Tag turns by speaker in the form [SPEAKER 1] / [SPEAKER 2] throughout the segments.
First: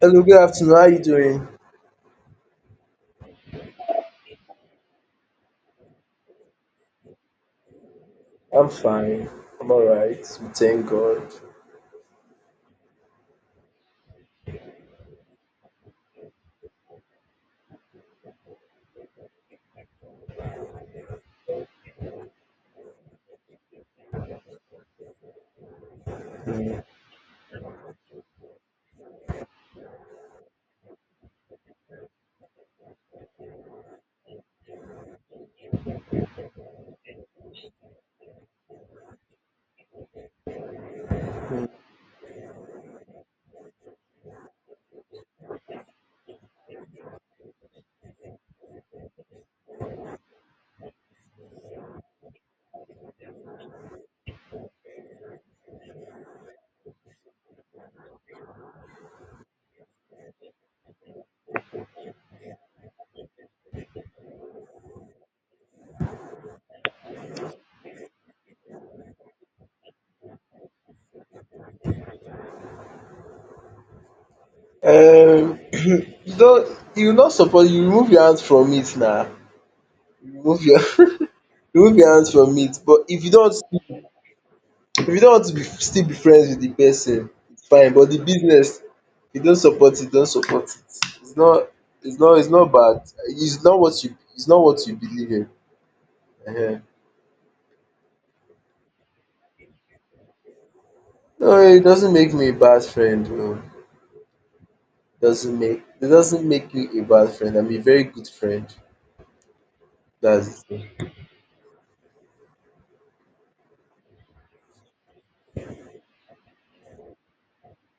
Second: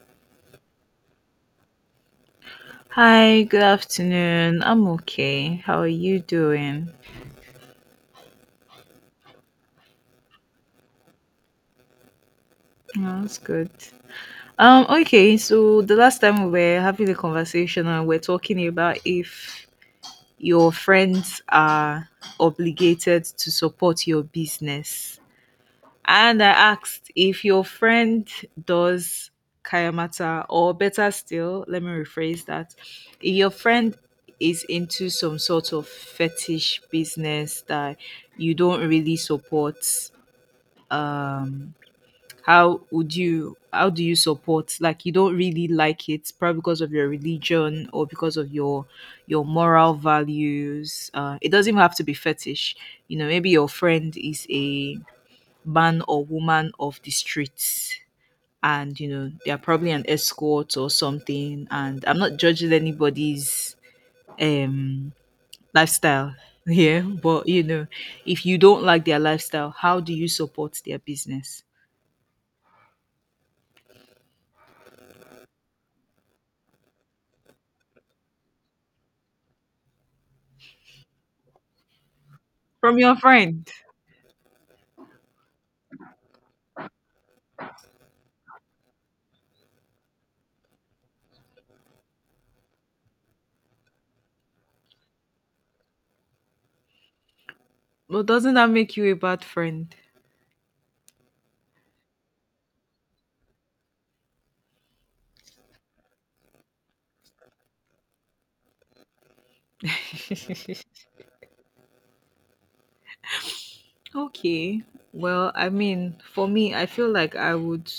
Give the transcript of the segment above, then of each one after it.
[SPEAKER 1] Hello, good afternoon. How are you doing?
[SPEAKER 2] Hi, good afternoon. I'm okay. How are you doing?
[SPEAKER 1] I'm fine. I'm all right. We thank God.
[SPEAKER 2] Oh, that's good. Okay, so the last time we were having a conversation and we're talking about if your friends are obligated to support your business. And I
[SPEAKER 1] Mm.
[SPEAKER 2] asked if your friend does kayamata, or better still, let me rephrase that. If your friend is into some sort of fetish business that you don't really support, um, how do you support, like, you don't really like it, probably because of your religion or because of your moral values. It doesn't even have to be fetish, you know, maybe your friend is a man or woman of the streets, and you know they are probably an escort or something. And I'm not judging anybody's um lifestyle here, but you know, if you don't like their lifestyle, how do you support their business
[SPEAKER 1] Um, you don't, you're not supposed, you remove your hands from it now. Remove your, remove your hands from it.
[SPEAKER 2] from
[SPEAKER 1] But
[SPEAKER 2] your friend?
[SPEAKER 1] if you don't want to be, still be friends with the person, it's fine. But the business, you don't support it, don't support it. It's not, it's not, it's not bad. It's not what you, it's not what you believe in. uh
[SPEAKER 2] Well, doesn't that make you a bad friend?
[SPEAKER 1] No, it doesn't make me a bad friend. No. Doesn't make it doesn't make you a bad friend. I'm a very good friend. That's it.
[SPEAKER 2] Okay. Well, I mean, for me, I feel like I would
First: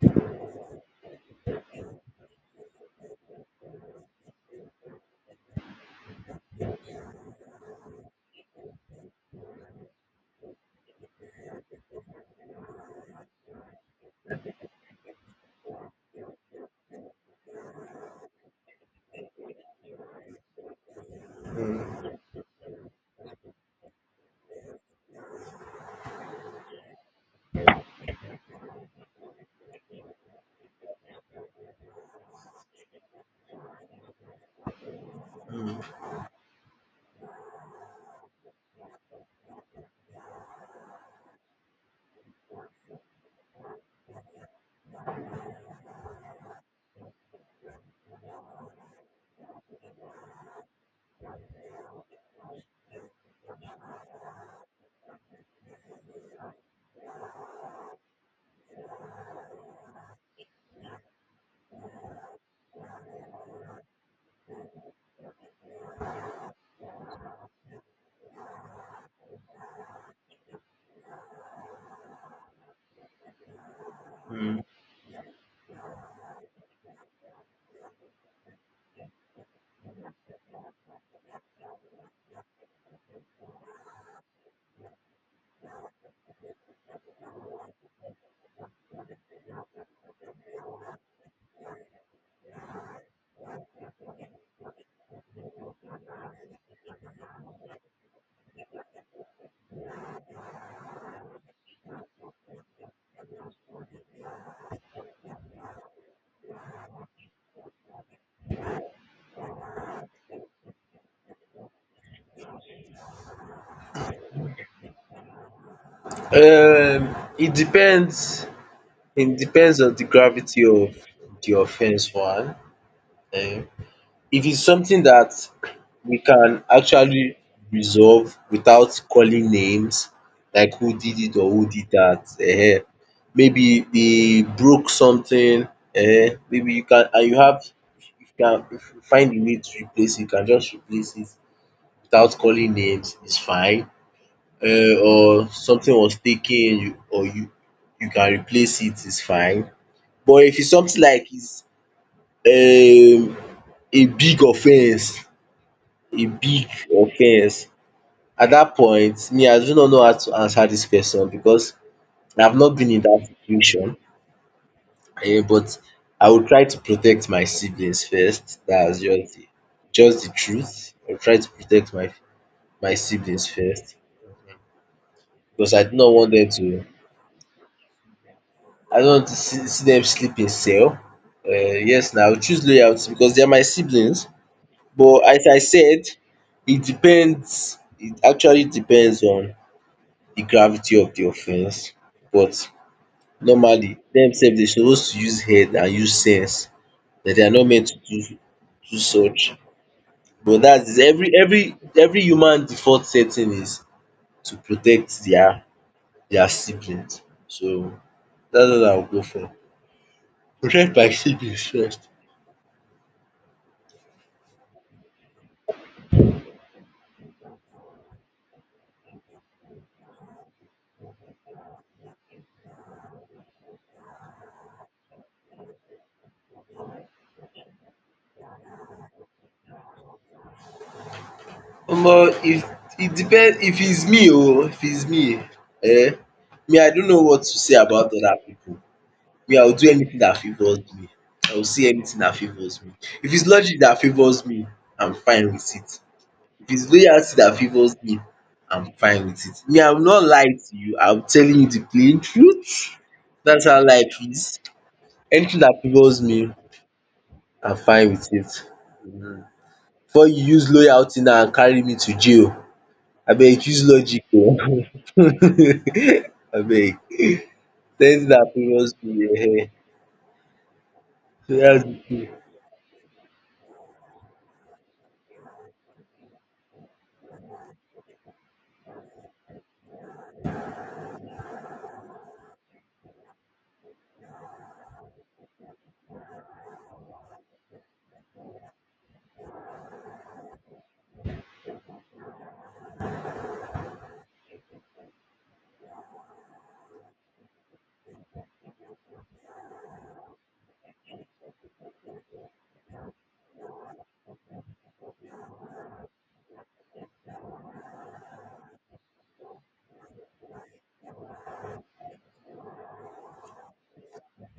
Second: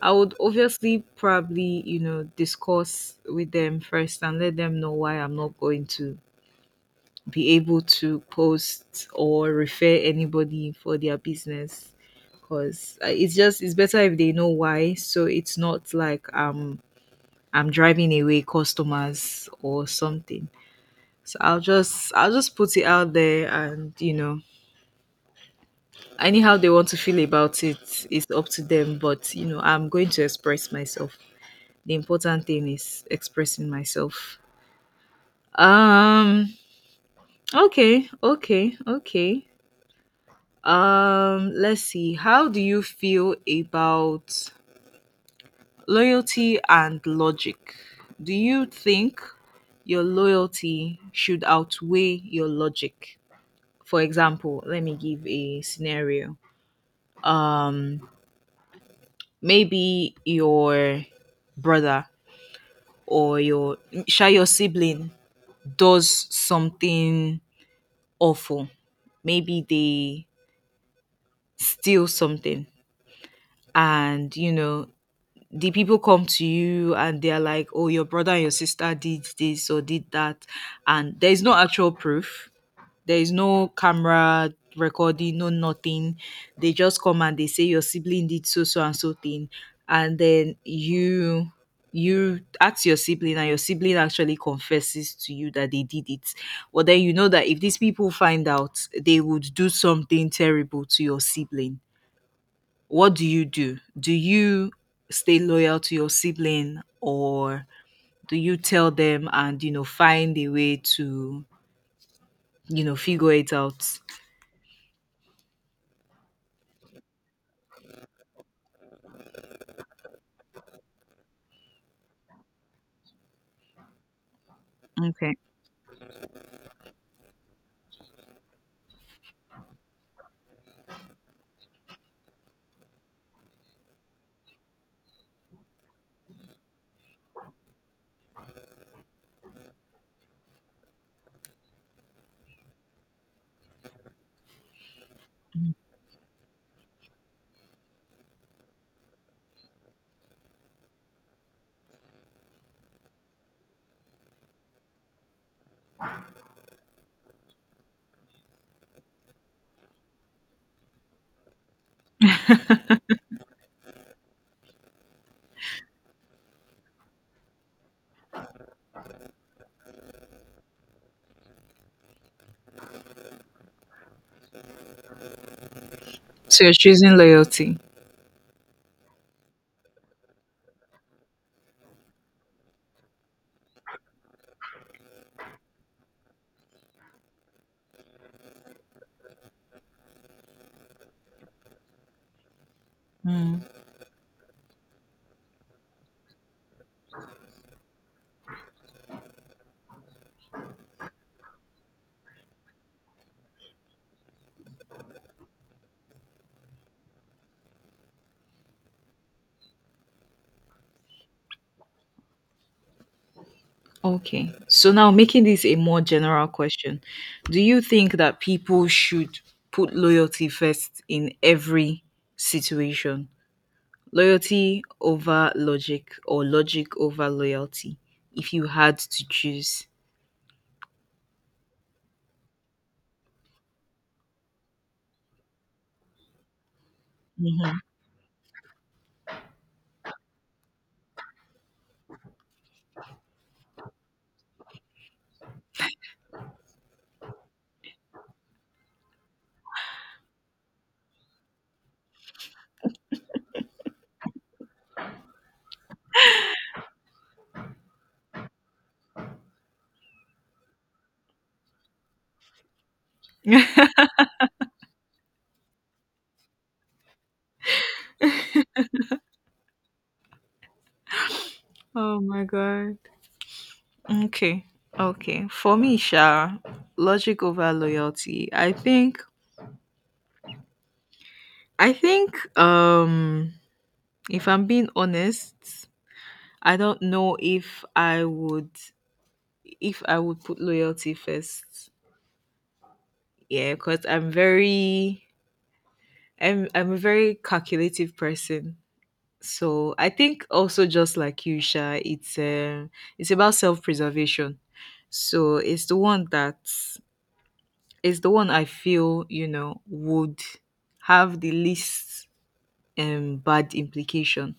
[SPEAKER 2] I would obviously probably, you know, discuss with them first and let them know why I'm not going to be able to post or refer anybody for their business, because it's just, it's better if they know why, so it's not like, I'm driving away customers or something. So I'll
[SPEAKER 1] Mm.
[SPEAKER 2] just I'll just put it out there and, you know, anyhow they want to feel about it is up to them, but you know, I'm going to express myself. The important thing is expressing myself. um okay, okay, okay. Let's see, how do you feel about loyalty and logic? Do you think your loyalty should outweigh your logic? For example, let me give a scenario. um Maybe your brother or your sha your sibling does something awful. Maybe they steal something, and you know, the people come to you and they're like, oh, your brother and your sister did this or did that, and there's no actual proof. There is no camera recording, no nothing. They just come and they say your sibling did so so and so thing, and then you ask your sibling and your sibling actually confesses to you that they did it. But then you know that if these people find out, they would do something terrible to your sibling. What do you do? Do you stay loyal to your sibling, or do you tell them and, you know, find a way to, you know, figure it out?
[SPEAKER 1] It depends. It depends on the gravity of the offense. Um, if it's something that
[SPEAKER 2] Okay.
[SPEAKER 1] we can actually resolve without calling names, like who did it or who did that. Maybe they broke something. Maybe you can and you have. If you can if you find the need to replace it, you can just replace it. Without calling names is fine, or something was taken you or you you can replace it is fine. But if it's something like it's um a big offence, a big offence, at that point me I do not know how to answer this person because I have not been in that situation but I will try to protect my siblings first. That's just the truth. I will try to protect my siblings first because I do not want them
[SPEAKER 2] So you're
[SPEAKER 1] to
[SPEAKER 2] choosing loyalty.
[SPEAKER 1] I don't want to see see dem sleep in cell. Yes now I will choose loyalty because they are my siblings but as I said it depends, it actually depends on the gravity of the offence but
[SPEAKER 2] Mm,
[SPEAKER 1] normally dem they dey suppose to use head and use sense that they are not meant to do do such but that is every human default setting is to protect their siblings, so that's what I will go for. Protect my siblings first.
[SPEAKER 2] okay. So now making this a more general question, do you think that people should put loyalty first in every situation? Loyalty over logic, or logic over loyalty, if you had to choose?
[SPEAKER 1] Omo if it depends if it's me oo, if it's me I don't know what to say about other pipu. Me I will do anything dat favours me, I will say anything dat favours me. If it's logic dat favours me, I'm fine with it. If it's loyalty dat favours me, I'm fine with it. Me I will not lie to you, I'm telling you the plain truth. That's how life is. Anything dat favours me, I'm fine with it. Before you use loyalty now and carry me to jail. Abeg use logic o. Abeg ten t dat previous bill ehen, so dats de
[SPEAKER 2] Oh
[SPEAKER 1] tin.
[SPEAKER 2] my God. Okay. Okay. For me, Sha, logic over loyalty. I think if I'm being honest, I don't know if I would, put loyalty first. Yeah, because I'm very, I'm a very calculative person. So I think also just like you, Sha, it's, it's about self preservation. So it's the one that, it's the one I feel, you know, would have the least bad implication.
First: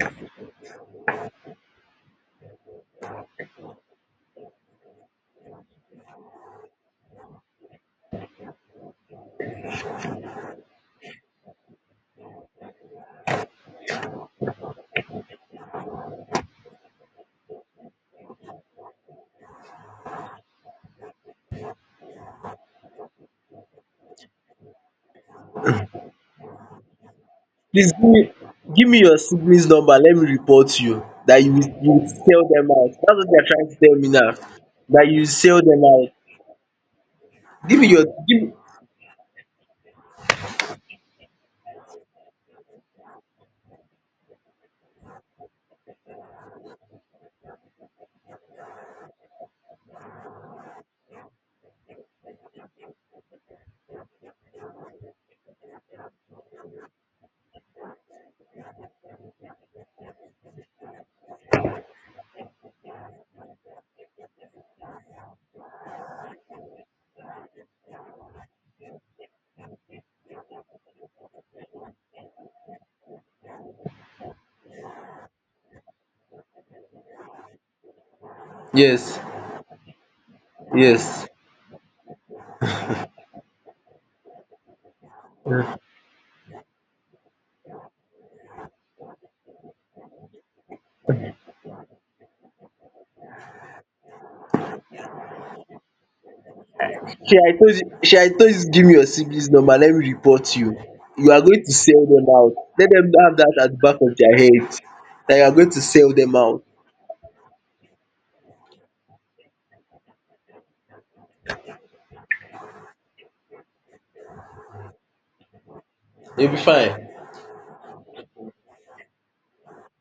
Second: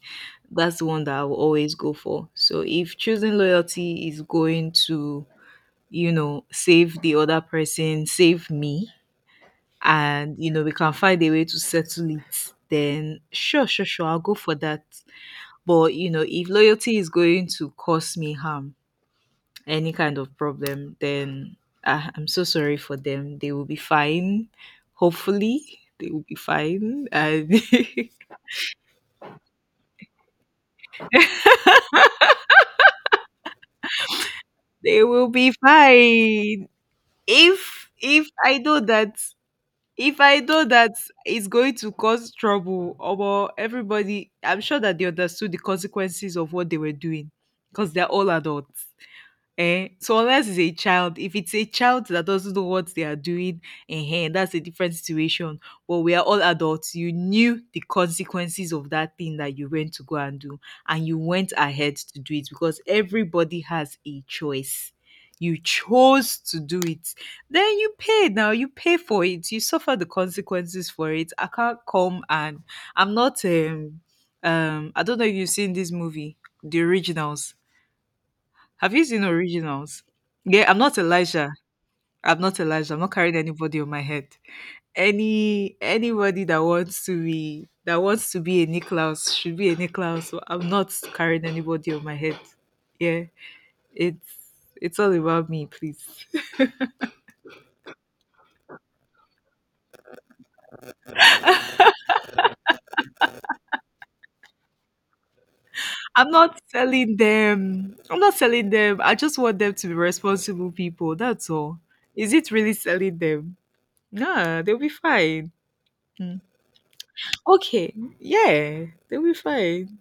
[SPEAKER 2] That's the one that I will always go for. So if choosing loyalty is going to, you know, save the other person, save me, and you know, we can find a way to settle it, then sure, sure, sure, I'll go for that. But you know, if loyalty is going to cause me harm, any kind of problem, then ah, I'm so sorry for them. They will be fine. Hopefully, they will be fine. And
[SPEAKER 1] Please give me your siblings number let me report you dat you you sell dem out, dats what you are trying to tell me now,
[SPEAKER 2] they
[SPEAKER 1] dat you
[SPEAKER 2] will be
[SPEAKER 1] sell dem out.
[SPEAKER 2] fine.
[SPEAKER 1] Give me
[SPEAKER 2] If
[SPEAKER 1] your
[SPEAKER 2] if
[SPEAKER 1] give me.
[SPEAKER 2] I know that, if I know that it's going to cause trouble, or everybody, I'm sure that they understood the consequences of what they were doing because they're all adults. Eh? So unless it's a child, if it's a child that doesn't know what they are doing, eh, that's a different situation. But we are all adults. You knew the consequences of that thing that you went to go and do, and you went ahead to do it because everybody has a choice. You chose to do it. Then you pay. Now you pay for it. You suffer the consequences for it. I can't come and, I'm not um I don't know if you've seen this movie, The Originals. Have you
[SPEAKER 1] Yes,
[SPEAKER 2] seen Originals? Yeah, I'm not
[SPEAKER 1] yes,
[SPEAKER 2] Elijah. I'm not Elijah. I'm not carrying anybody on my head. Anybody that wants to be, a Nicklaus should be a Nicklaus. So I'm not carrying anybody on my head. Yeah. It's it's all about me, please.
[SPEAKER 1] shey I told you, shey I told you, give me your siblings number let me report you. You are going to sell dem out, let dem have dat at the back of their head, dat you are going to sell
[SPEAKER 2] I'm
[SPEAKER 1] dem
[SPEAKER 2] not
[SPEAKER 1] out.
[SPEAKER 2] selling them. I'm not selling them. I just want them to be responsible people. That's all. Is it really selling them? Nah, they'll be fine. Mm.
[SPEAKER 1] You will be fine.
[SPEAKER 2] Okay. Yeah, they'll be fine.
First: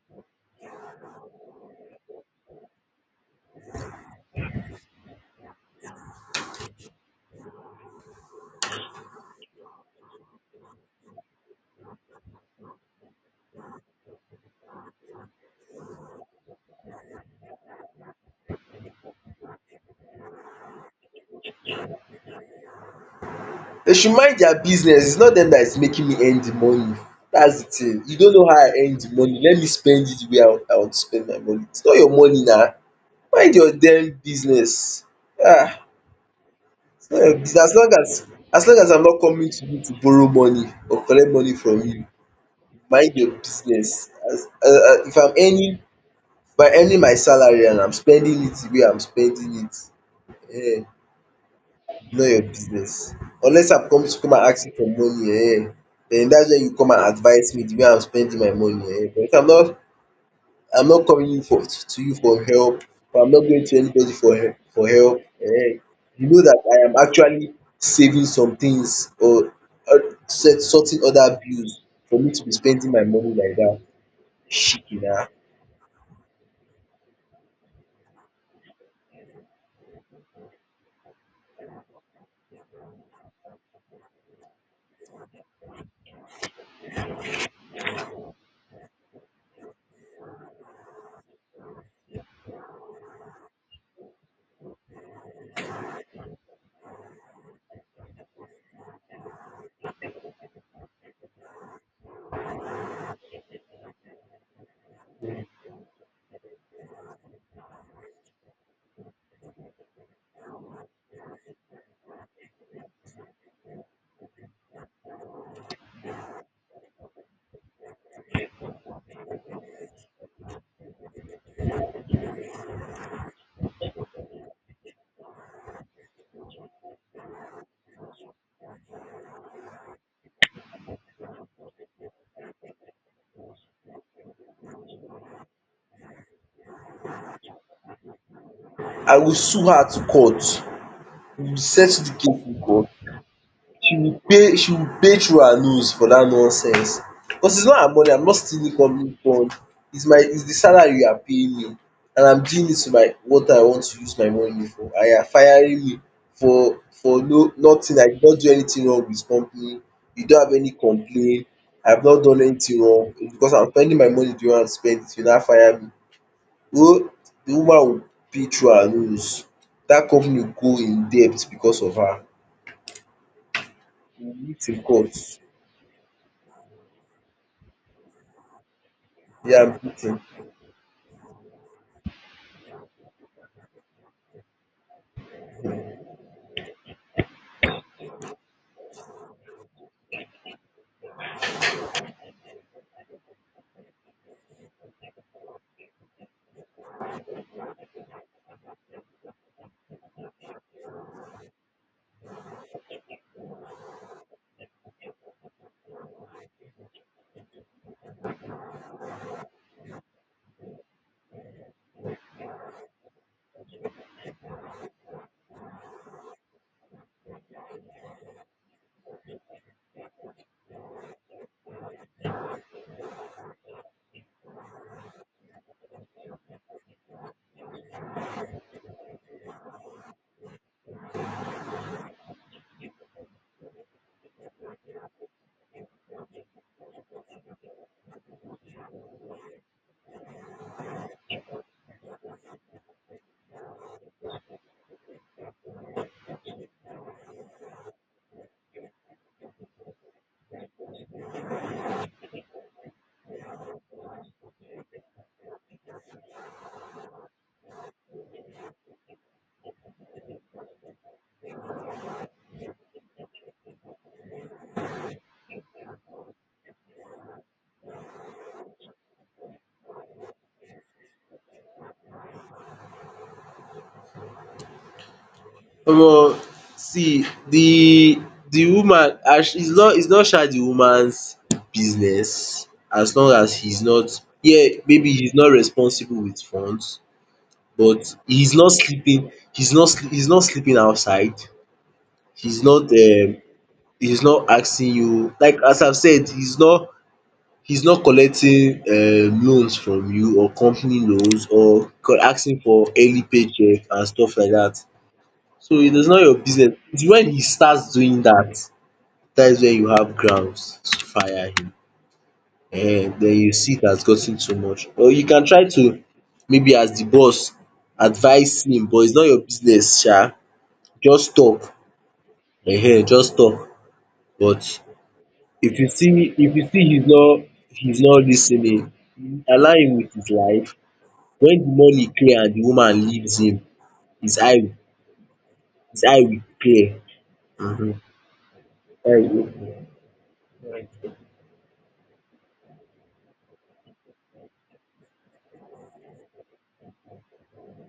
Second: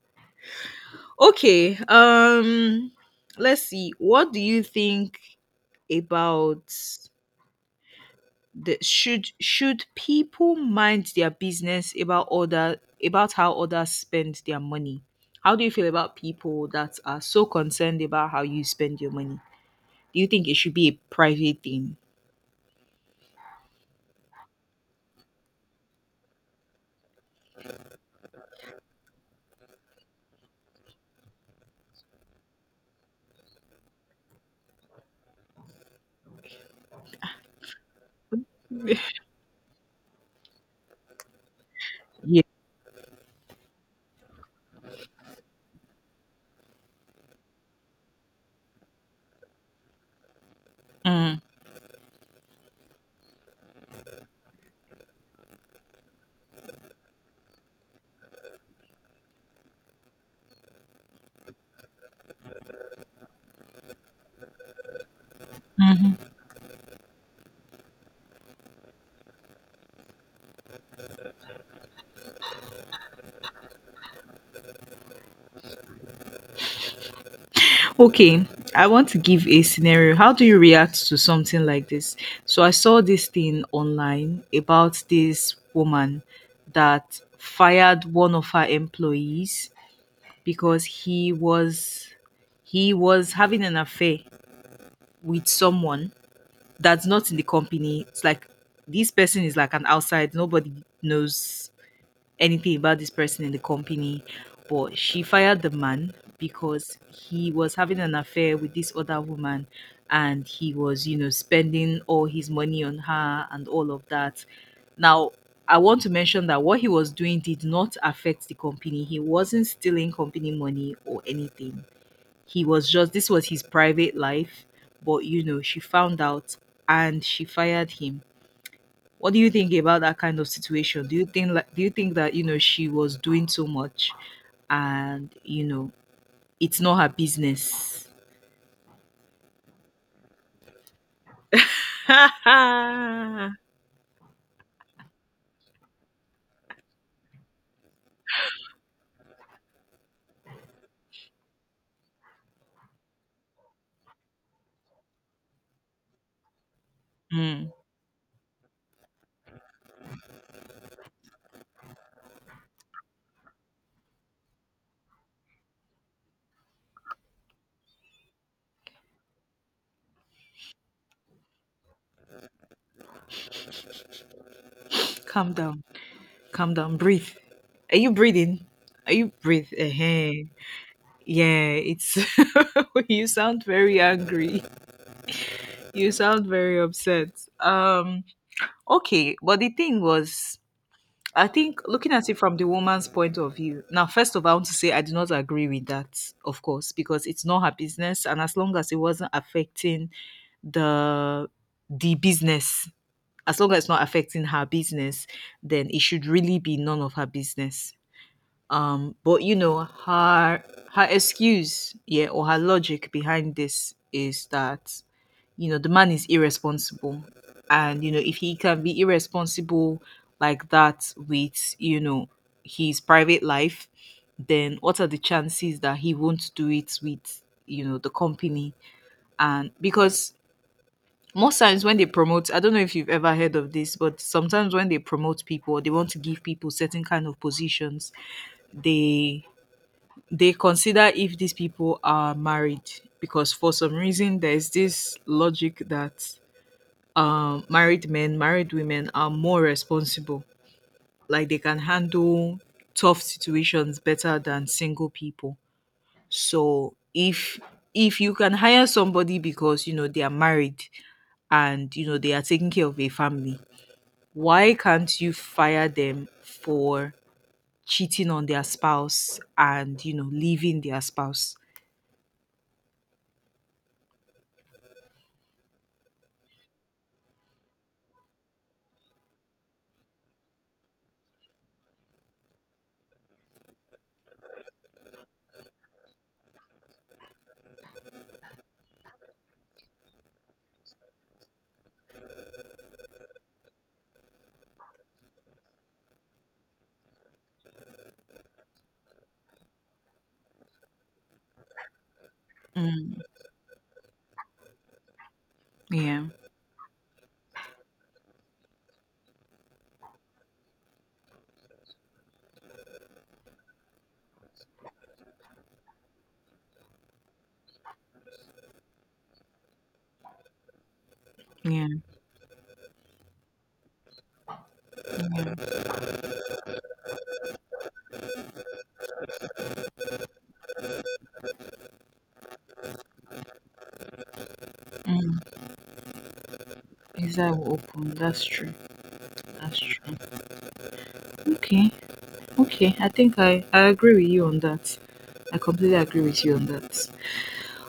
[SPEAKER 2] Okay. Let's see. What do you think about the, should people mind their business about other, about how others spend their money? How do you feel about people that are so concerned about how you spend your money? Do you think it should be a private thing?
[SPEAKER 1] Dey should mind their business, it's not dem that is making me earn the money. That's the thing. You don't know how I earn the money, let me spend it the way I want to spend my money. It's not your money na. Mind your damn business. um It's not your business. As long as I'm not coming to you to borrow money or collect money from you,
[SPEAKER 2] Yeah.
[SPEAKER 1] mind your business. As If I'm earning, if I'm earning my salary and I'm spending it the way I'm spending it, um
[SPEAKER 2] Mm.
[SPEAKER 1] know your business. Unless I come to come and ask you for money, um den dats wen you come and advice me de way I'm spending my money, but if I'm not I'm not coming you for to you for help or I'm not going to anybody for help for help, you
[SPEAKER 2] Mhm.
[SPEAKER 1] know dat I am actually saving some things or uh, set sorting other bills for me to be spending my money like dat. Shikena!
[SPEAKER 2] Okay, I want to give a scenario. How do you react to something like this? So I saw this thing online about this woman that fired one of her employees because he was having an affair with someone that's not in the company. It's like this person is like an outside, nobody knows anything about this person in the company, but she fired the man because he was having an affair with this other woman and he was, you know, spending all his money on her and all of that. Now, I want to mention that what he was doing did not affect the company. He wasn't stealing company money or anything. He was just, this was his private life, but you know, she found out and she fired him. What do you think about that kind of situation? Do you think, like, do you think that, you know, she was doing too much and, you know, it's not her business?
[SPEAKER 1] I will sue her to court. We will settle de case in court. She will pay she will pay through her nose for dat nonsense because it's not her money, I'm not stealing government fund, it's my it's the salary you are paying me and I'm doing it to my what I want to use my money for and you are firing me for no
[SPEAKER 2] Mm.
[SPEAKER 1] nothing, I did not do anything wrong with company, you don't have any complaint, I've not done anything wrong. It's because I'm spending my money the way I want to spend it, you now fire me. Oh, the woman will pay through her nose, dat company will go in debt because of her, we will meet in court.
[SPEAKER 2] Calm down. Calm down. Breathe. Are you breathing? Are you
[SPEAKER 1] Yeah,
[SPEAKER 2] breathe?
[SPEAKER 1] I'm thinking.
[SPEAKER 2] Yeah, it's, you sound very angry. You sound very upset. Um okay, but the thing was, I think looking at it from the woman's point of view, now, first of all, I want to say I do not agree with that, of course, because it's not her business. And as long as it wasn't affecting the the business, as long as it's not affecting her business, then it should really be none of her business. But you know, her, excuse, yeah, or her logic behind this is that, you know, the man is irresponsible. And, you know, if he can be irresponsible like that with, you know, his private life, then what are the chances that he won't do it with, you know, the company? And because most times when they promote, I don't know if you've ever heard of this, but sometimes when they promote people, or they want to give people certain kind of positions. They they consider if these people are married, because for some reason there's this logic that, married men, married women are more responsible. Like they can handle tough situations better than single people. So if you can hire somebody because you know they are married and you know they are taking care of a family, why can't you fire them for cheating on their spouse and, you know, leaving their spouse?
[SPEAKER 1] Omo, see the woman as it's not it's not the woman's business as long as he's not, yeah, maybe he's not responsible with funds but he's not sleeping he's not slee he's not sleeping outside, he's not um he's not asking you like as I've said he's not collecting loans from you or company loans or co- asking for
[SPEAKER 2] Mm,
[SPEAKER 1] early paycheck and stuff like that. So it is not
[SPEAKER 2] yeah.
[SPEAKER 1] your business. It's when he starts doing that, that is when you have grounds to fire him. And then you see it has gotten too much. Or you can try to maybe as the boss advise him, but it's not your business sha. Just talk,
[SPEAKER 2] Yeah,
[SPEAKER 1] ehen just talk. But
[SPEAKER 2] yeah.
[SPEAKER 1] if you see he's not listening, allow him with his life. When the money clear and the woman leaves him, his eye
[SPEAKER 2] Mm,
[SPEAKER 1] his eye will clear.
[SPEAKER 2] visa will
[SPEAKER 1] um
[SPEAKER 2] open. That's true.
[SPEAKER 1] Eye will
[SPEAKER 2] That's true.
[SPEAKER 1] open.
[SPEAKER 2] Okay, okay. I think I agree with you on that. I completely agree with you on that.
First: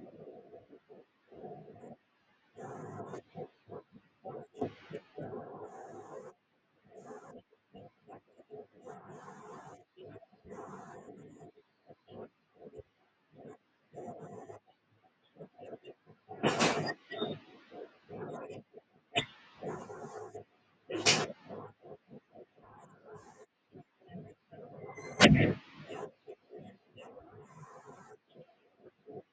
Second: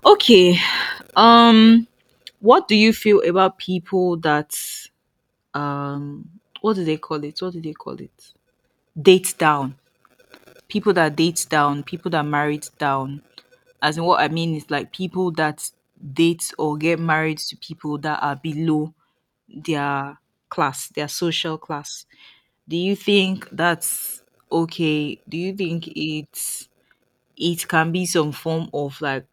[SPEAKER 2] Okay. Um, what do you feel about people that, um, what do they call it? What do they call it? Date down. People that date down. People that married down. As in, what I mean is like people that date or get married to people that are below their class, their social class. Do you think that's okay? Do you think it's, it can be some form of like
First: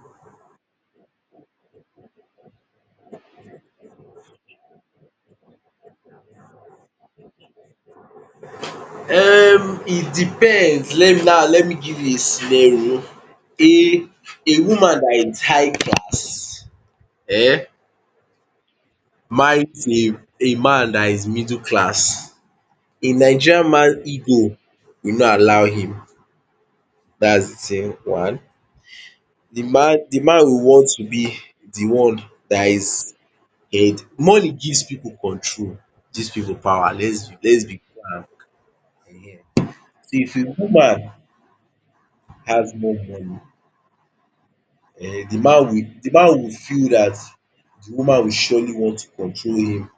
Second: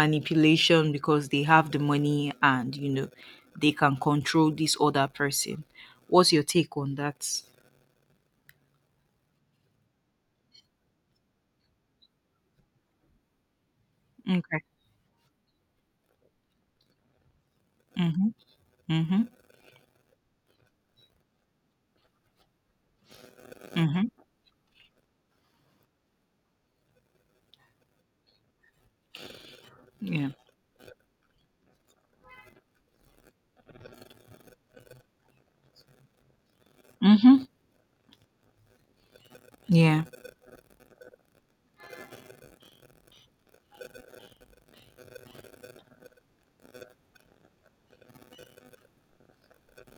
[SPEAKER 2] manipulation because they have the money and, you know, they can control this other person? What's your take on that?
[SPEAKER 1] It depends, let me now let me give you a scenario, a a
[SPEAKER 2] Okay.
[SPEAKER 1] woman that is high class um
[SPEAKER 2] Mhm. Mhm.
[SPEAKER 1] marries a man that is middle class, a Nigerian man
[SPEAKER 2] Mhm.
[SPEAKER 1] ego will not allow him. That's the thing one, the
[SPEAKER 2] Yeah.
[SPEAKER 1] man will want to be the one that is head. Money gives people control, gives people power.
[SPEAKER 2] Mhm.
[SPEAKER 1] Let's be frank. um
[SPEAKER 2] Yeah.
[SPEAKER 1] so if a woman has more money, the man will feel that the woman will surely want to control him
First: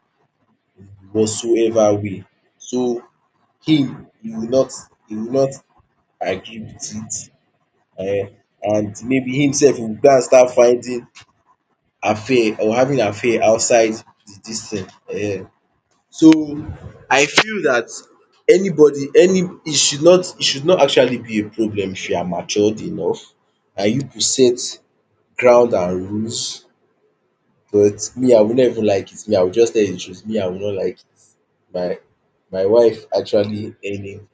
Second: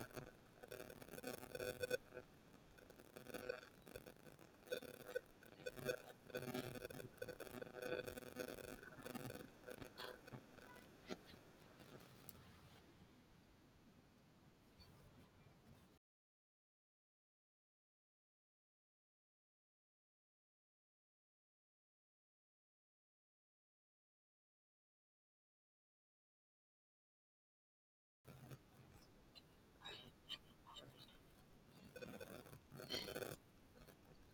[SPEAKER 1] whatsoever way. So him he will not agree with it. And maybe himself he will go and start finding affair or having affair outside the dis thing. um. So I feel that anybody any e should not actually be a problem if you are matured enough and you to set ground and rules. But me I will not even like it. Me I will just tell you the truth, me I will not like it. My my wife actually earning,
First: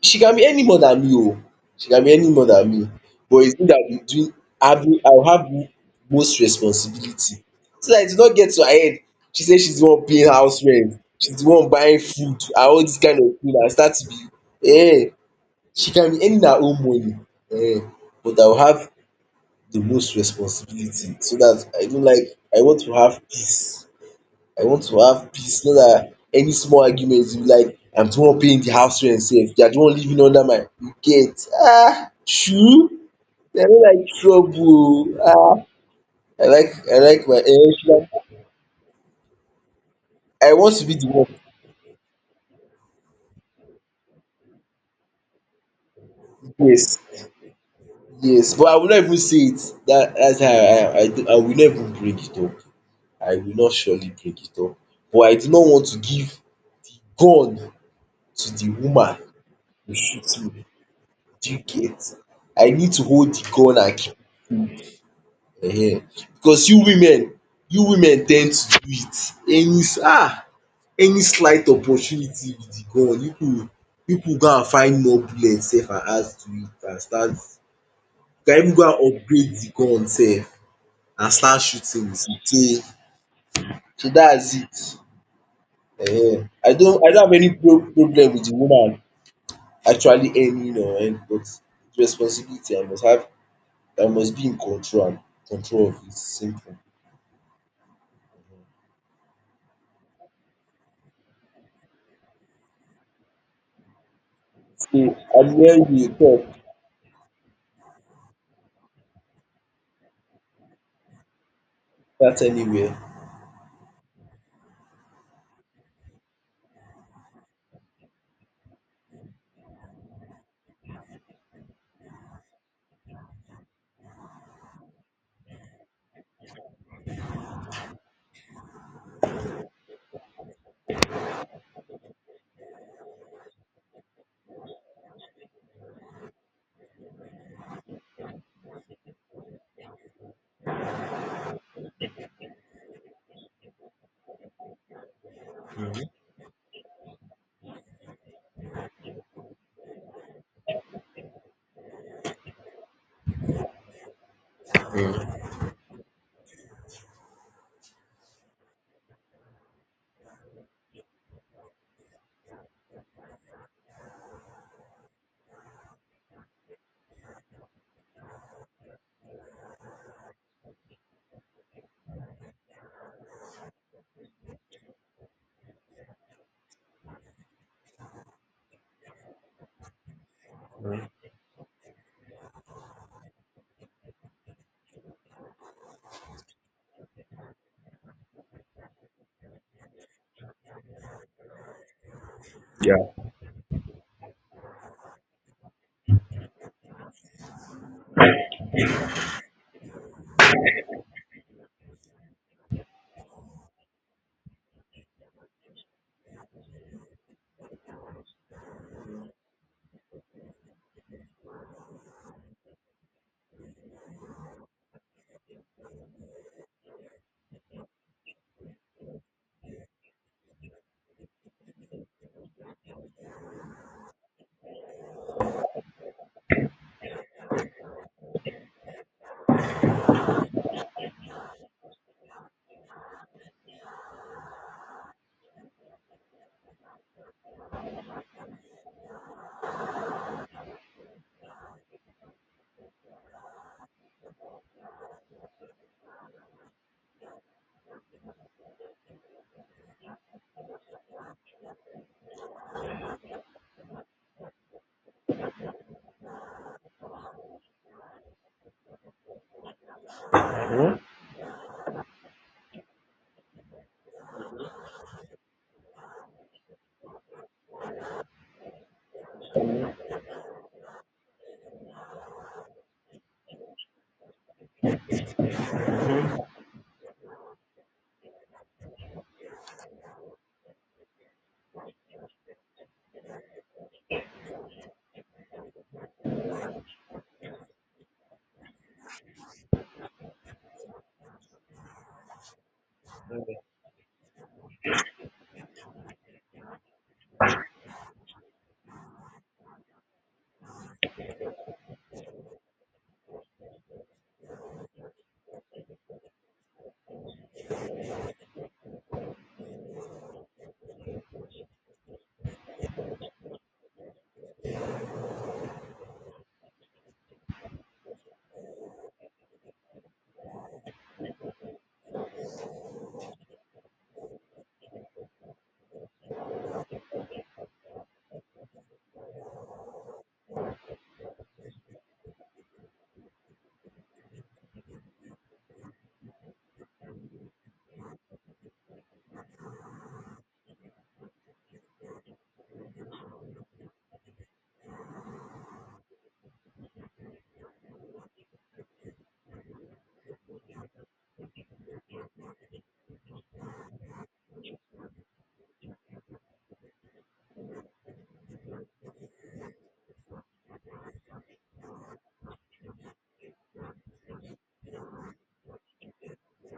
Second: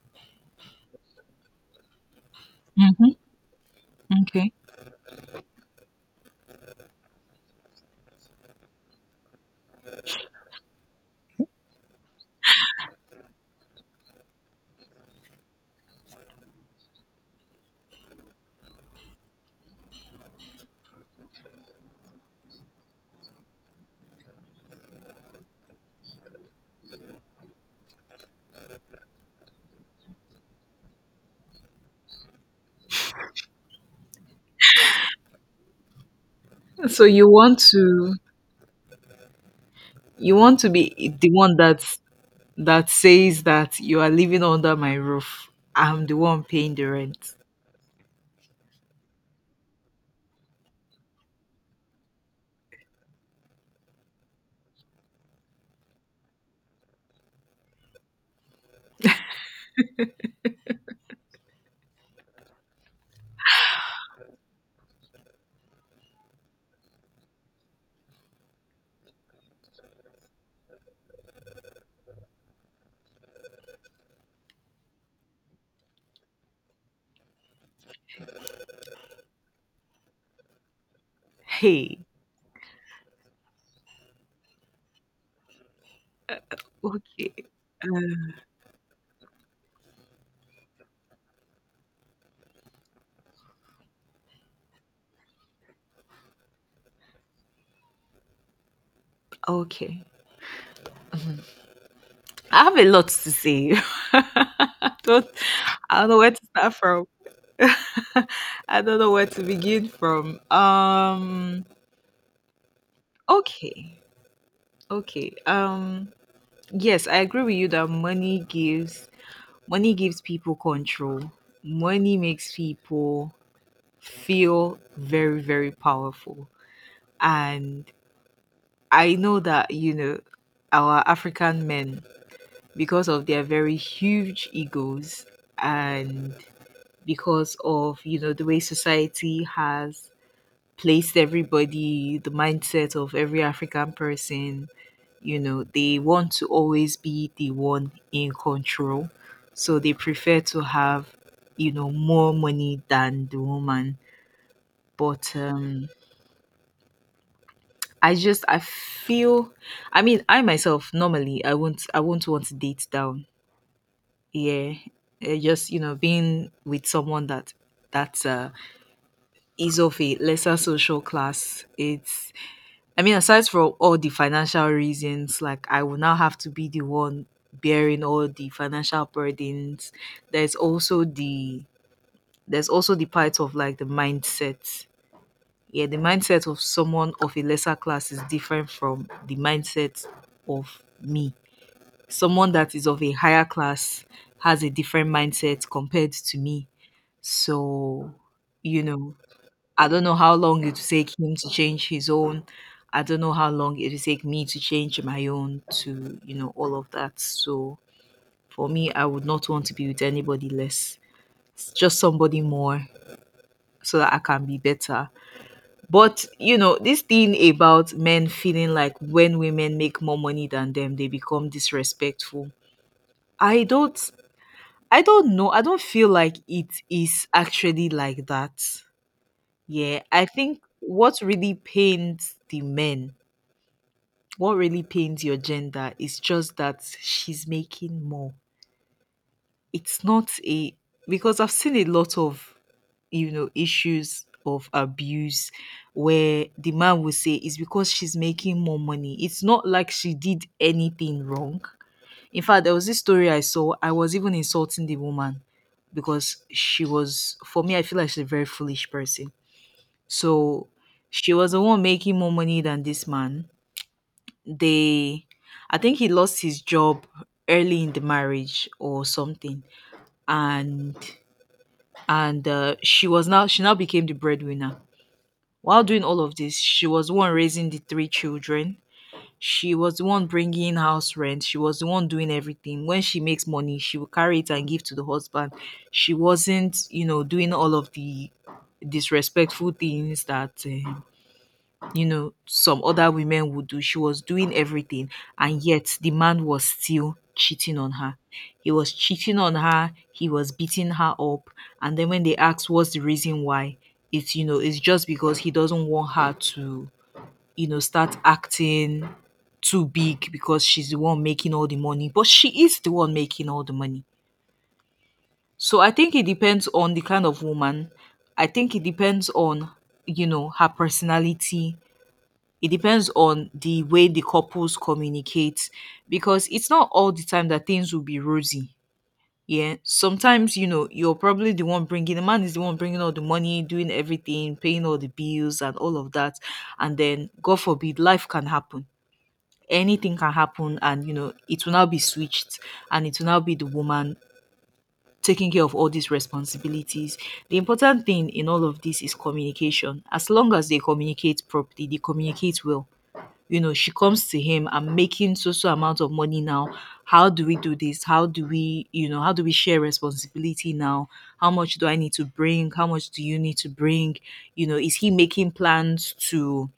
[SPEAKER 1] she can be any more than me. Oh, she can be any more than me
[SPEAKER 2] Mhm.
[SPEAKER 1] but it's me that will do.
[SPEAKER 2] Okay.
[SPEAKER 1] Having I will have m- most responsibility so that it will not get to her head, she say she's the one paying house rent, she's the one buying food and all this kind of thing and start to be. Eh, she can be earning her own money. Eh, but I will have the most responsibility so that I don't like I want to have peace. I want to have peace so dat any small argument you be like I'm the one paying the house rent sef, you are the one living under my you get I no like trouble o. I
[SPEAKER 2] So
[SPEAKER 1] like
[SPEAKER 2] you
[SPEAKER 1] my
[SPEAKER 2] want
[SPEAKER 1] um
[SPEAKER 2] to, you
[SPEAKER 1] I
[SPEAKER 2] want to
[SPEAKER 1] want to be the
[SPEAKER 2] be the
[SPEAKER 1] one.
[SPEAKER 2] one that, that says that you are living under my roof. I'm the one paying the
[SPEAKER 1] Yes,
[SPEAKER 2] rent.
[SPEAKER 1] yes, but I will not even say it. That, that's how I will not even bring it up, I will not surely bring it up but I do not want to give the gun to the woman to shoot me, do you get? I need to hold the gun and keep, um because you women, you women ten d to do it any slight opportunity with the gun you pipu go and find more bullet sef and add to it and start you can even go and upgrade the gun sef and start
[SPEAKER 2] Hey.
[SPEAKER 1] shooting with it, so so dats it. I don't have
[SPEAKER 2] Okay,
[SPEAKER 1] any pro problem with the woman actually earning or earn, but responsibility I must have, I must be in control am control of it, simple.
[SPEAKER 2] okay. I have a lot to say. I
[SPEAKER 1] So
[SPEAKER 2] don't,
[SPEAKER 1] I dey hear
[SPEAKER 2] I
[SPEAKER 1] you dey
[SPEAKER 2] don't know where
[SPEAKER 1] talk.
[SPEAKER 2] to start from. I don't know where to begin from.
[SPEAKER 1] That's anywhere.
[SPEAKER 2] Okay, okay. Yes, I agree with you that money gives, money gives people control. Money makes people feel very, very powerful. And I know that our African men because of their very huge egos and because of the way society has placed everybody, the mindset of every African person. They want to always be the one in control, so they prefer to have, more money than the woman. But I feel, I mean, I myself, normally, I won't want to date down. Yeah. Just, you know, being with someone that is of a lesser social class, it's, I mean, aside from all the financial reasons, like, I will now have to be the one bearing all the financial burdens. there's also the there's also the part of, like, the mindset. Yeah, the mindset of someone of a lesser class is different from the mindset of me. Someone that is of a higher class has a different mindset compared to me. So, you know, I don't know how long it will take him to change his own. I don't know how long it will take me to change my own, to, you know, all of that. So for me, I would not want to be with anybody less. It's just somebody more, so that I can be better. But, you know, this thing about men feeling like when women make more money than them, they become disrespectful. I don't I don't know. I don't feel like it is actually like that. Yeah, I think what really pains the men, what really pains your gender, is just that she's making more. It's not a, because I've seen a lot of, you know, issues of abuse where the man will say it's because she's making more money. It's not like she did anything wrong. In fact, there was this story I saw. I was even insulting the woman, because she was, for me, I feel like she's a very foolish person. So, she was the one making more money than this man. They, I think he lost his job early in the marriage or something, and she was now, she now became the breadwinner. While doing all of this, she was the one raising the 3 children. She was the one bringing house rent. She was the one doing everything. When she makes money, she will carry it and give to the husband. She wasn't, you know, doing all of the disrespectful things that you know, some other women would do. She was doing everything. And yet the man was still cheating on her. He was cheating on her. He was beating her up. And then when they asked what's the reason why, it's, you know, it's just because he doesn't want her to, you know, start acting too big because she's the one making all the money. But she is the one making all the money. So I think it depends on the kind of woman. I think it depends on, you know, her personality. It depends on the way the couples communicate, because it's not all the time that things will be rosy. Yeah. Sometimes, you know, you're probably the one bringing, the man is the one bringing all the money, doing everything, paying all the bills and all of that. And then, God forbid, life can happen. Anything can happen. And, you know, it will now be switched. And it will now be the woman taking care of all these responsibilities. The important thing in all of this is communication. As long as they communicate properly, they communicate well, you know, she comes to him, I'm making so so amount of money now. How do we do this? How do we, you know, how do we share responsibility now? How much do I need to bring? How much do you need to bring? You know, is he making plans to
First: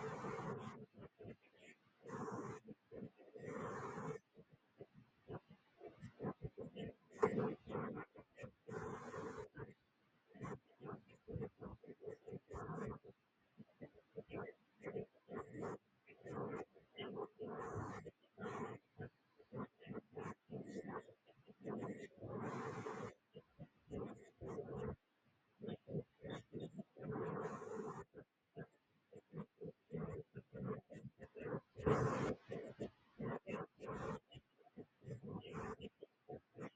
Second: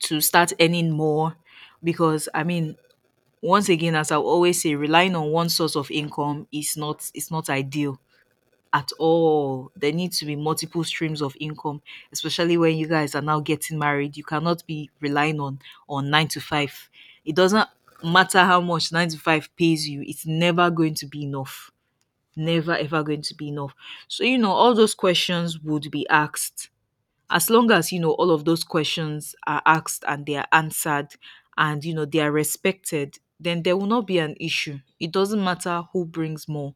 [SPEAKER 2] start earning more? Because I mean, once again, as I always say, relying on one source of income is not ideal at all. There need to be multiple streams of income, especially when you guys are now getting married. You cannot be relying on nine to five. It doesn't matter how much nine to five pays you, it's never going to be enough. Never ever going to be enough. So, you know, all those questions would be asked. As long as, you know, all of those questions are asked and they are answered and, you know, they are respected, then there will not be an issue. It doesn't matter who brings more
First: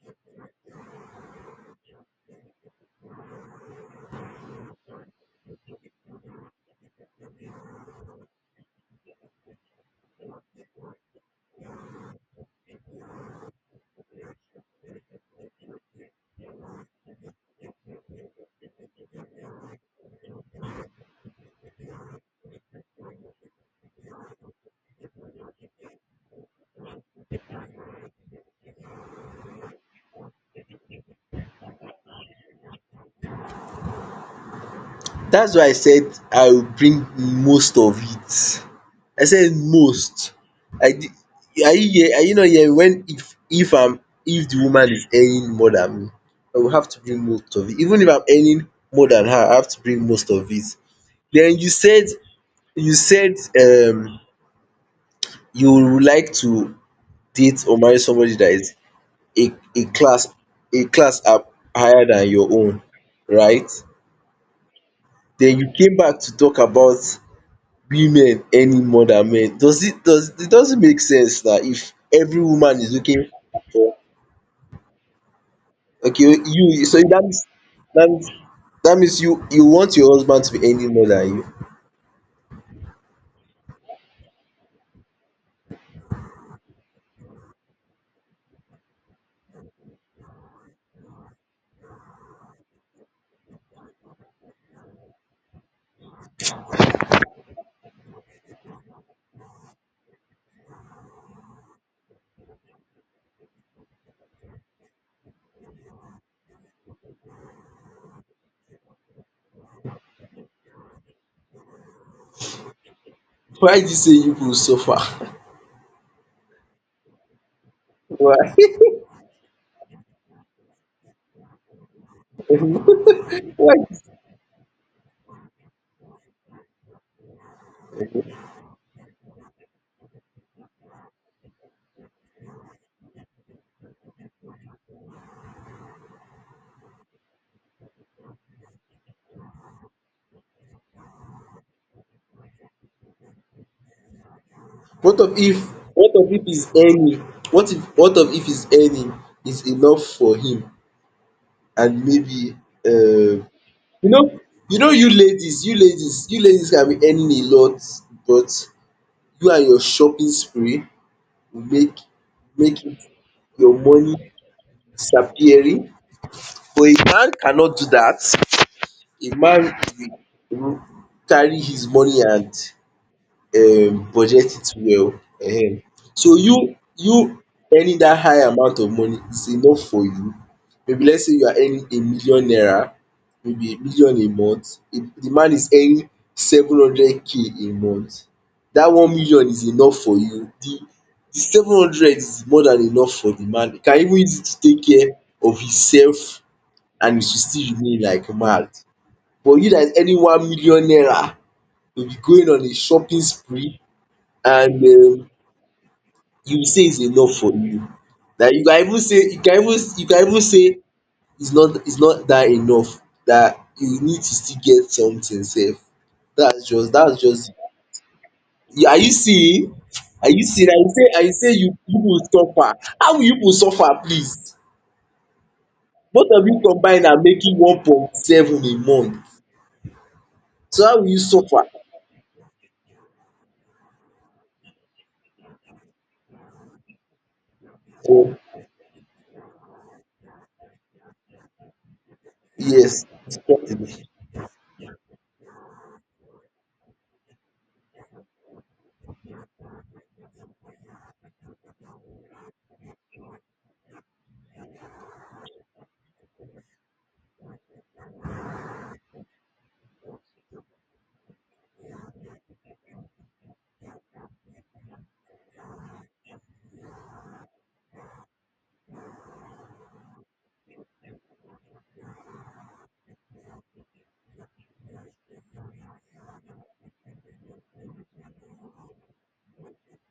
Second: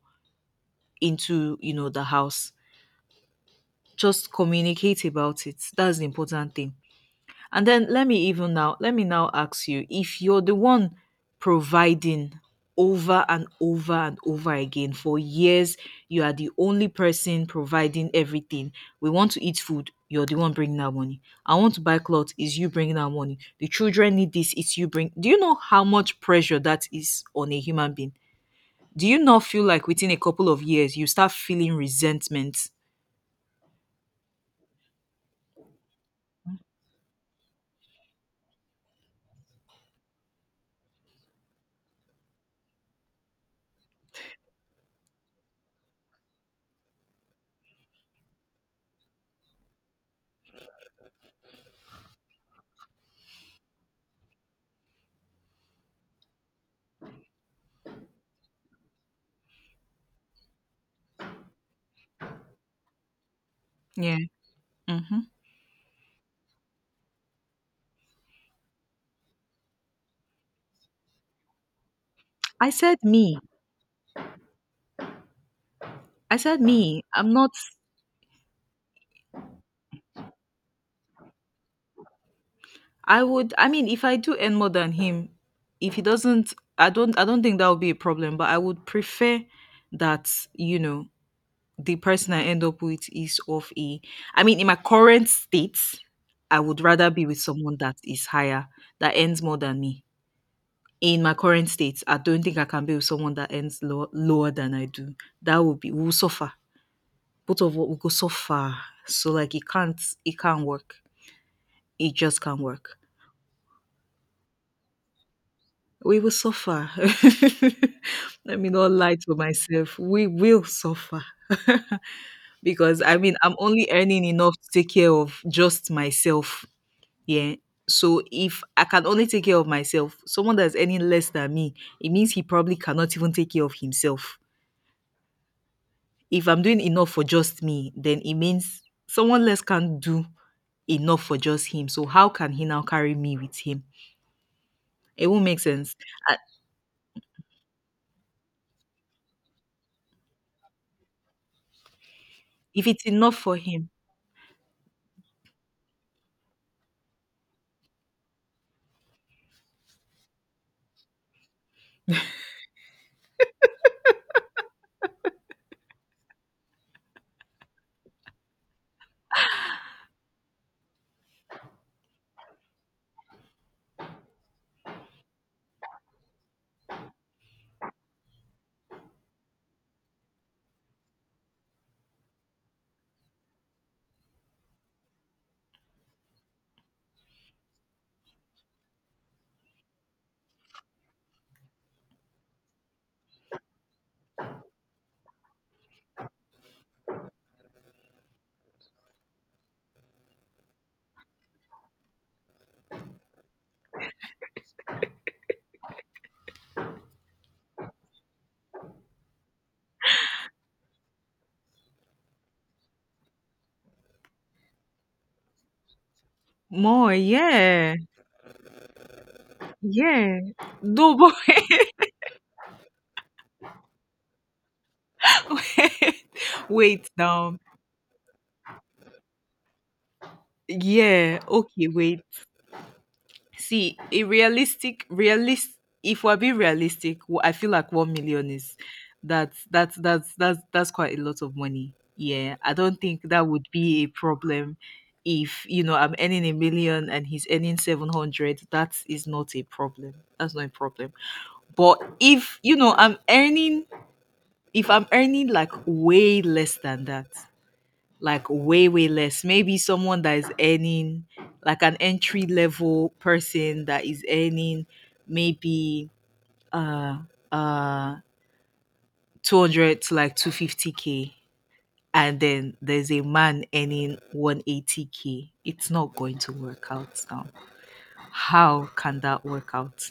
[SPEAKER 2] into, you know, the house, just communicate about it. That's the important thing. And then let me even now, let me now ask you, if you're the one providing over and over and over again for years, you are the only person providing everything. We want to eat food, you're the one bringing out money. I want to buy clothes, is you bringing out money. The children need this, it's you bring. Do you know how much pressure that is on a human being? Do you not feel like within a couple of years you start feeling resentment?
[SPEAKER 1] That's why I said I will bring most of it. I said most. I di are you hear are you not hearing when if I'm if the woman is earning more than me, I will have to bring most of it. Even if I'm earning more than her, I have to bring most of it. Then you said you said you would like to date or marry somebody that is a a class a class up higher than your own, right?
[SPEAKER 2] Yeah. Mhm.
[SPEAKER 1] Then you came back to talk about women earning more than men. Does it doesn't make sense that if every
[SPEAKER 2] I
[SPEAKER 1] woman is
[SPEAKER 2] said
[SPEAKER 1] looking
[SPEAKER 2] me.
[SPEAKER 1] for, okay,
[SPEAKER 2] I said
[SPEAKER 1] you, so
[SPEAKER 2] me.
[SPEAKER 1] that
[SPEAKER 2] I'm
[SPEAKER 1] means
[SPEAKER 2] not.
[SPEAKER 1] that means that means you you want your husband to be earning more than you.
[SPEAKER 2] I would, I mean, if I do earn more than him, if he doesn't, I don't think that would be a problem, but I would prefer that, you know, the person I end up with is of a, I mean, in my current state, I would rather be with someone that is higher, that earns more than me. In my current state, I don't think I can be with someone that earns low, lower than I do. That would be, we will suffer. Both of us will go suffer. So, like, it can't work. It just can't work.
[SPEAKER 1] Why do you say you go suffer?
[SPEAKER 2] We will suffer.
[SPEAKER 1] Why?
[SPEAKER 2] Let me not lie to myself. We will suffer. Because I mean, I'm
[SPEAKER 1] Why?
[SPEAKER 2] only earning enough to take care of just myself. Yeah. So if I can only take care of myself, someone that's earning less than me, it means he probably cannot even take care of himself. If I'm doing enough for just me, then it means someone less can't do enough for just him. So how can he now carry me with him?
[SPEAKER 1] What
[SPEAKER 2] It
[SPEAKER 1] of
[SPEAKER 2] won't
[SPEAKER 1] if
[SPEAKER 2] make sense.
[SPEAKER 1] what of
[SPEAKER 2] Uh,
[SPEAKER 1] if he's earning what if what of if his earning is enough for him and maybe
[SPEAKER 2] If it's enough
[SPEAKER 1] um
[SPEAKER 2] for him,
[SPEAKER 1] you know you know you ladies you ladies you ladies can be earning a lot but you and your shopping spree will make make it your money disappearing, but a man cannot do dat, a man will will carry his money and budget it well. um so you earning dat high amount of money is enough for you. Maybe let's say you are earning a million naira, maybe a million a month, de man is earning 700K a month. Dat 1 million is enough for you, de de 700 is more than enough for de man, he can even use it to take care of himself and it will still remain like mad. But you dat is earning 1 million naira, you will be going on a shopping spree and you will say it's enough for you. That you can even say you can even say it's not that enough, that you need to still get something sef.
[SPEAKER 2] more,
[SPEAKER 1] That's just
[SPEAKER 2] yeah,
[SPEAKER 1] it. Are you seeing? Are
[SPEAKER 2] yeah.
[SPEAKER 1] you seeing?
[SPEAKER 2] No,
[SPEAKER 1] I
[SPEAKER 2] but,
[SPEAKER 1] say you you go suffer. How will you go suffer please?
[SPEAKER 2] wait,
[SPEAKER 1] Both of you combined
[SPEAKER 2] wait
[SPEAKER 1] are
[SPEAKER 2] now.
[SPEAKER 1] making 1.7 a month. So how will you
[SPEAKER 2] Yeah,
[SPEAKER 1] suffer?
[SPEAKER 2] okay, wait. See, a realistic, realist. If we're being realistic, I feel like one
[SPEAKER 1] So
[SPEAKER 2] million is, that's quite a lot of money. Yeah, I don't
[SPEAKER 1] yes,
[SPEAKER 2] think
[SPEAKER 1] it's
[SPEAKER 2] that would
[SPEAKER 1] possible.
[SPEAKER 2] be a problem. If you know I'm earning a million and he's earning seven hundred, that is not a problem. That's not a problem. But if you know I'm earning if I'm earning like way less than that, like way, way less, maybe someone that is earning, like, an entry level person that is earning, maybe uh uh 200 to like 250k, and then there's a man earning 180k, it's not going to work out now. How can that work out?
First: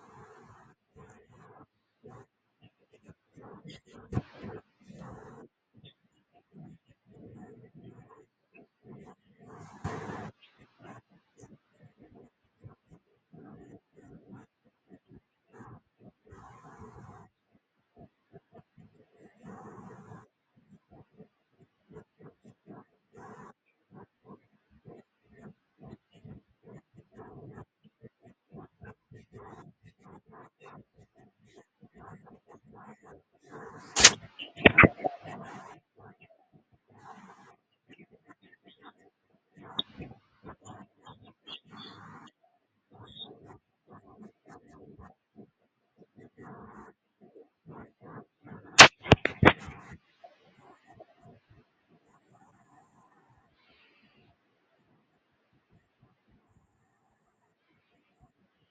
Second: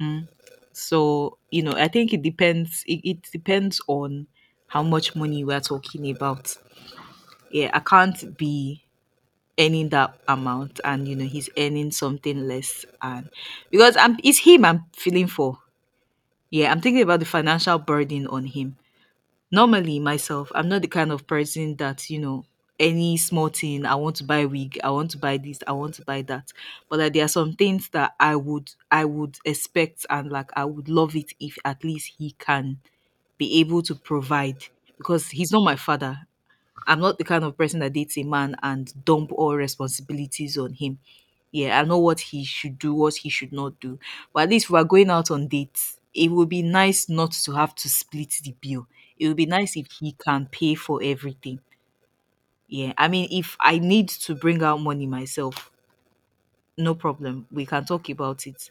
[SPEAKER 2] Mm. So, you know, I think it depends on how much money we're talking about. Yeah, I can't be earning that amount and, you know, he's earning something less, and because I'm, it's him I'm feeling for. Yeah, I'm thinking about the financial burden on him. Normally, myself, I'm not the kind of person that, you know, any small thing, I want to buy wig, I want to buy this, I want to buy that. But, like, there are some things that I would expect, and, like, I would love it if at least he can be able to provide, because he's not my father. I'm not the kind of person that dates a man and dump all responsibilities on him. Yeah, I know what he should do, what he should not do. But at least if we're going out on dates, it would be nice not to have to split the bill. It would be nice if he can pay for everything. Yeah, I mean, if I need to bring out money myself, no problem. We can talk about it,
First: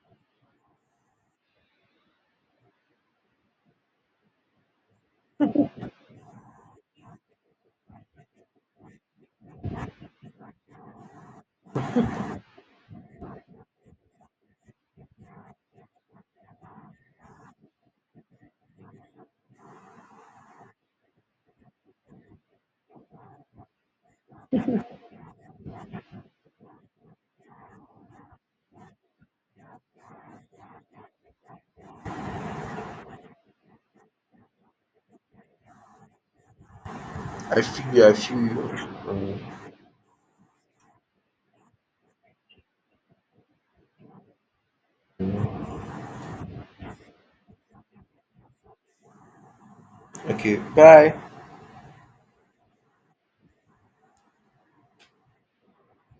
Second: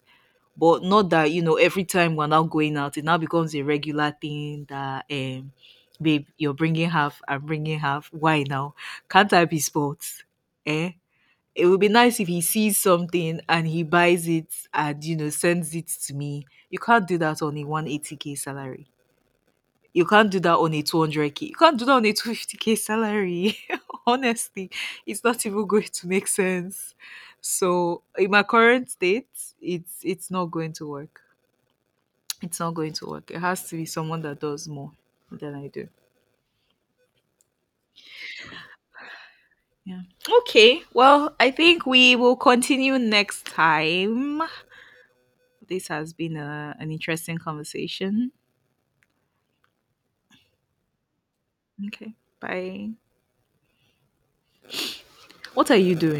[SPEAKER 2] but not that, you know, every time we're now going out it now becomes a regular thing that, babe, you're bringing half, I'm bringing half. Why now can't I be sports? Eh, it would be nice if he sees something and he buys it and, you know, sends it to me. You can't do that on a 180k salary. You can't do that on a 200k. You can't do that on a 250k salary. Honestly, it's not even going to make sense. So, in my current state, it's not going to work. It's not going to work. It has to be someone that does more than I do.
[SPEAKER 1] I feel you, I feel you. um
[SPEAKER 2] Yeah. Okay. Well, I think we will continue next time. This has been a, an interesting conversation.
[SPEAKER 1] Okay, bye.
[SPEAKER 2] Okay. Bye. What are you doing?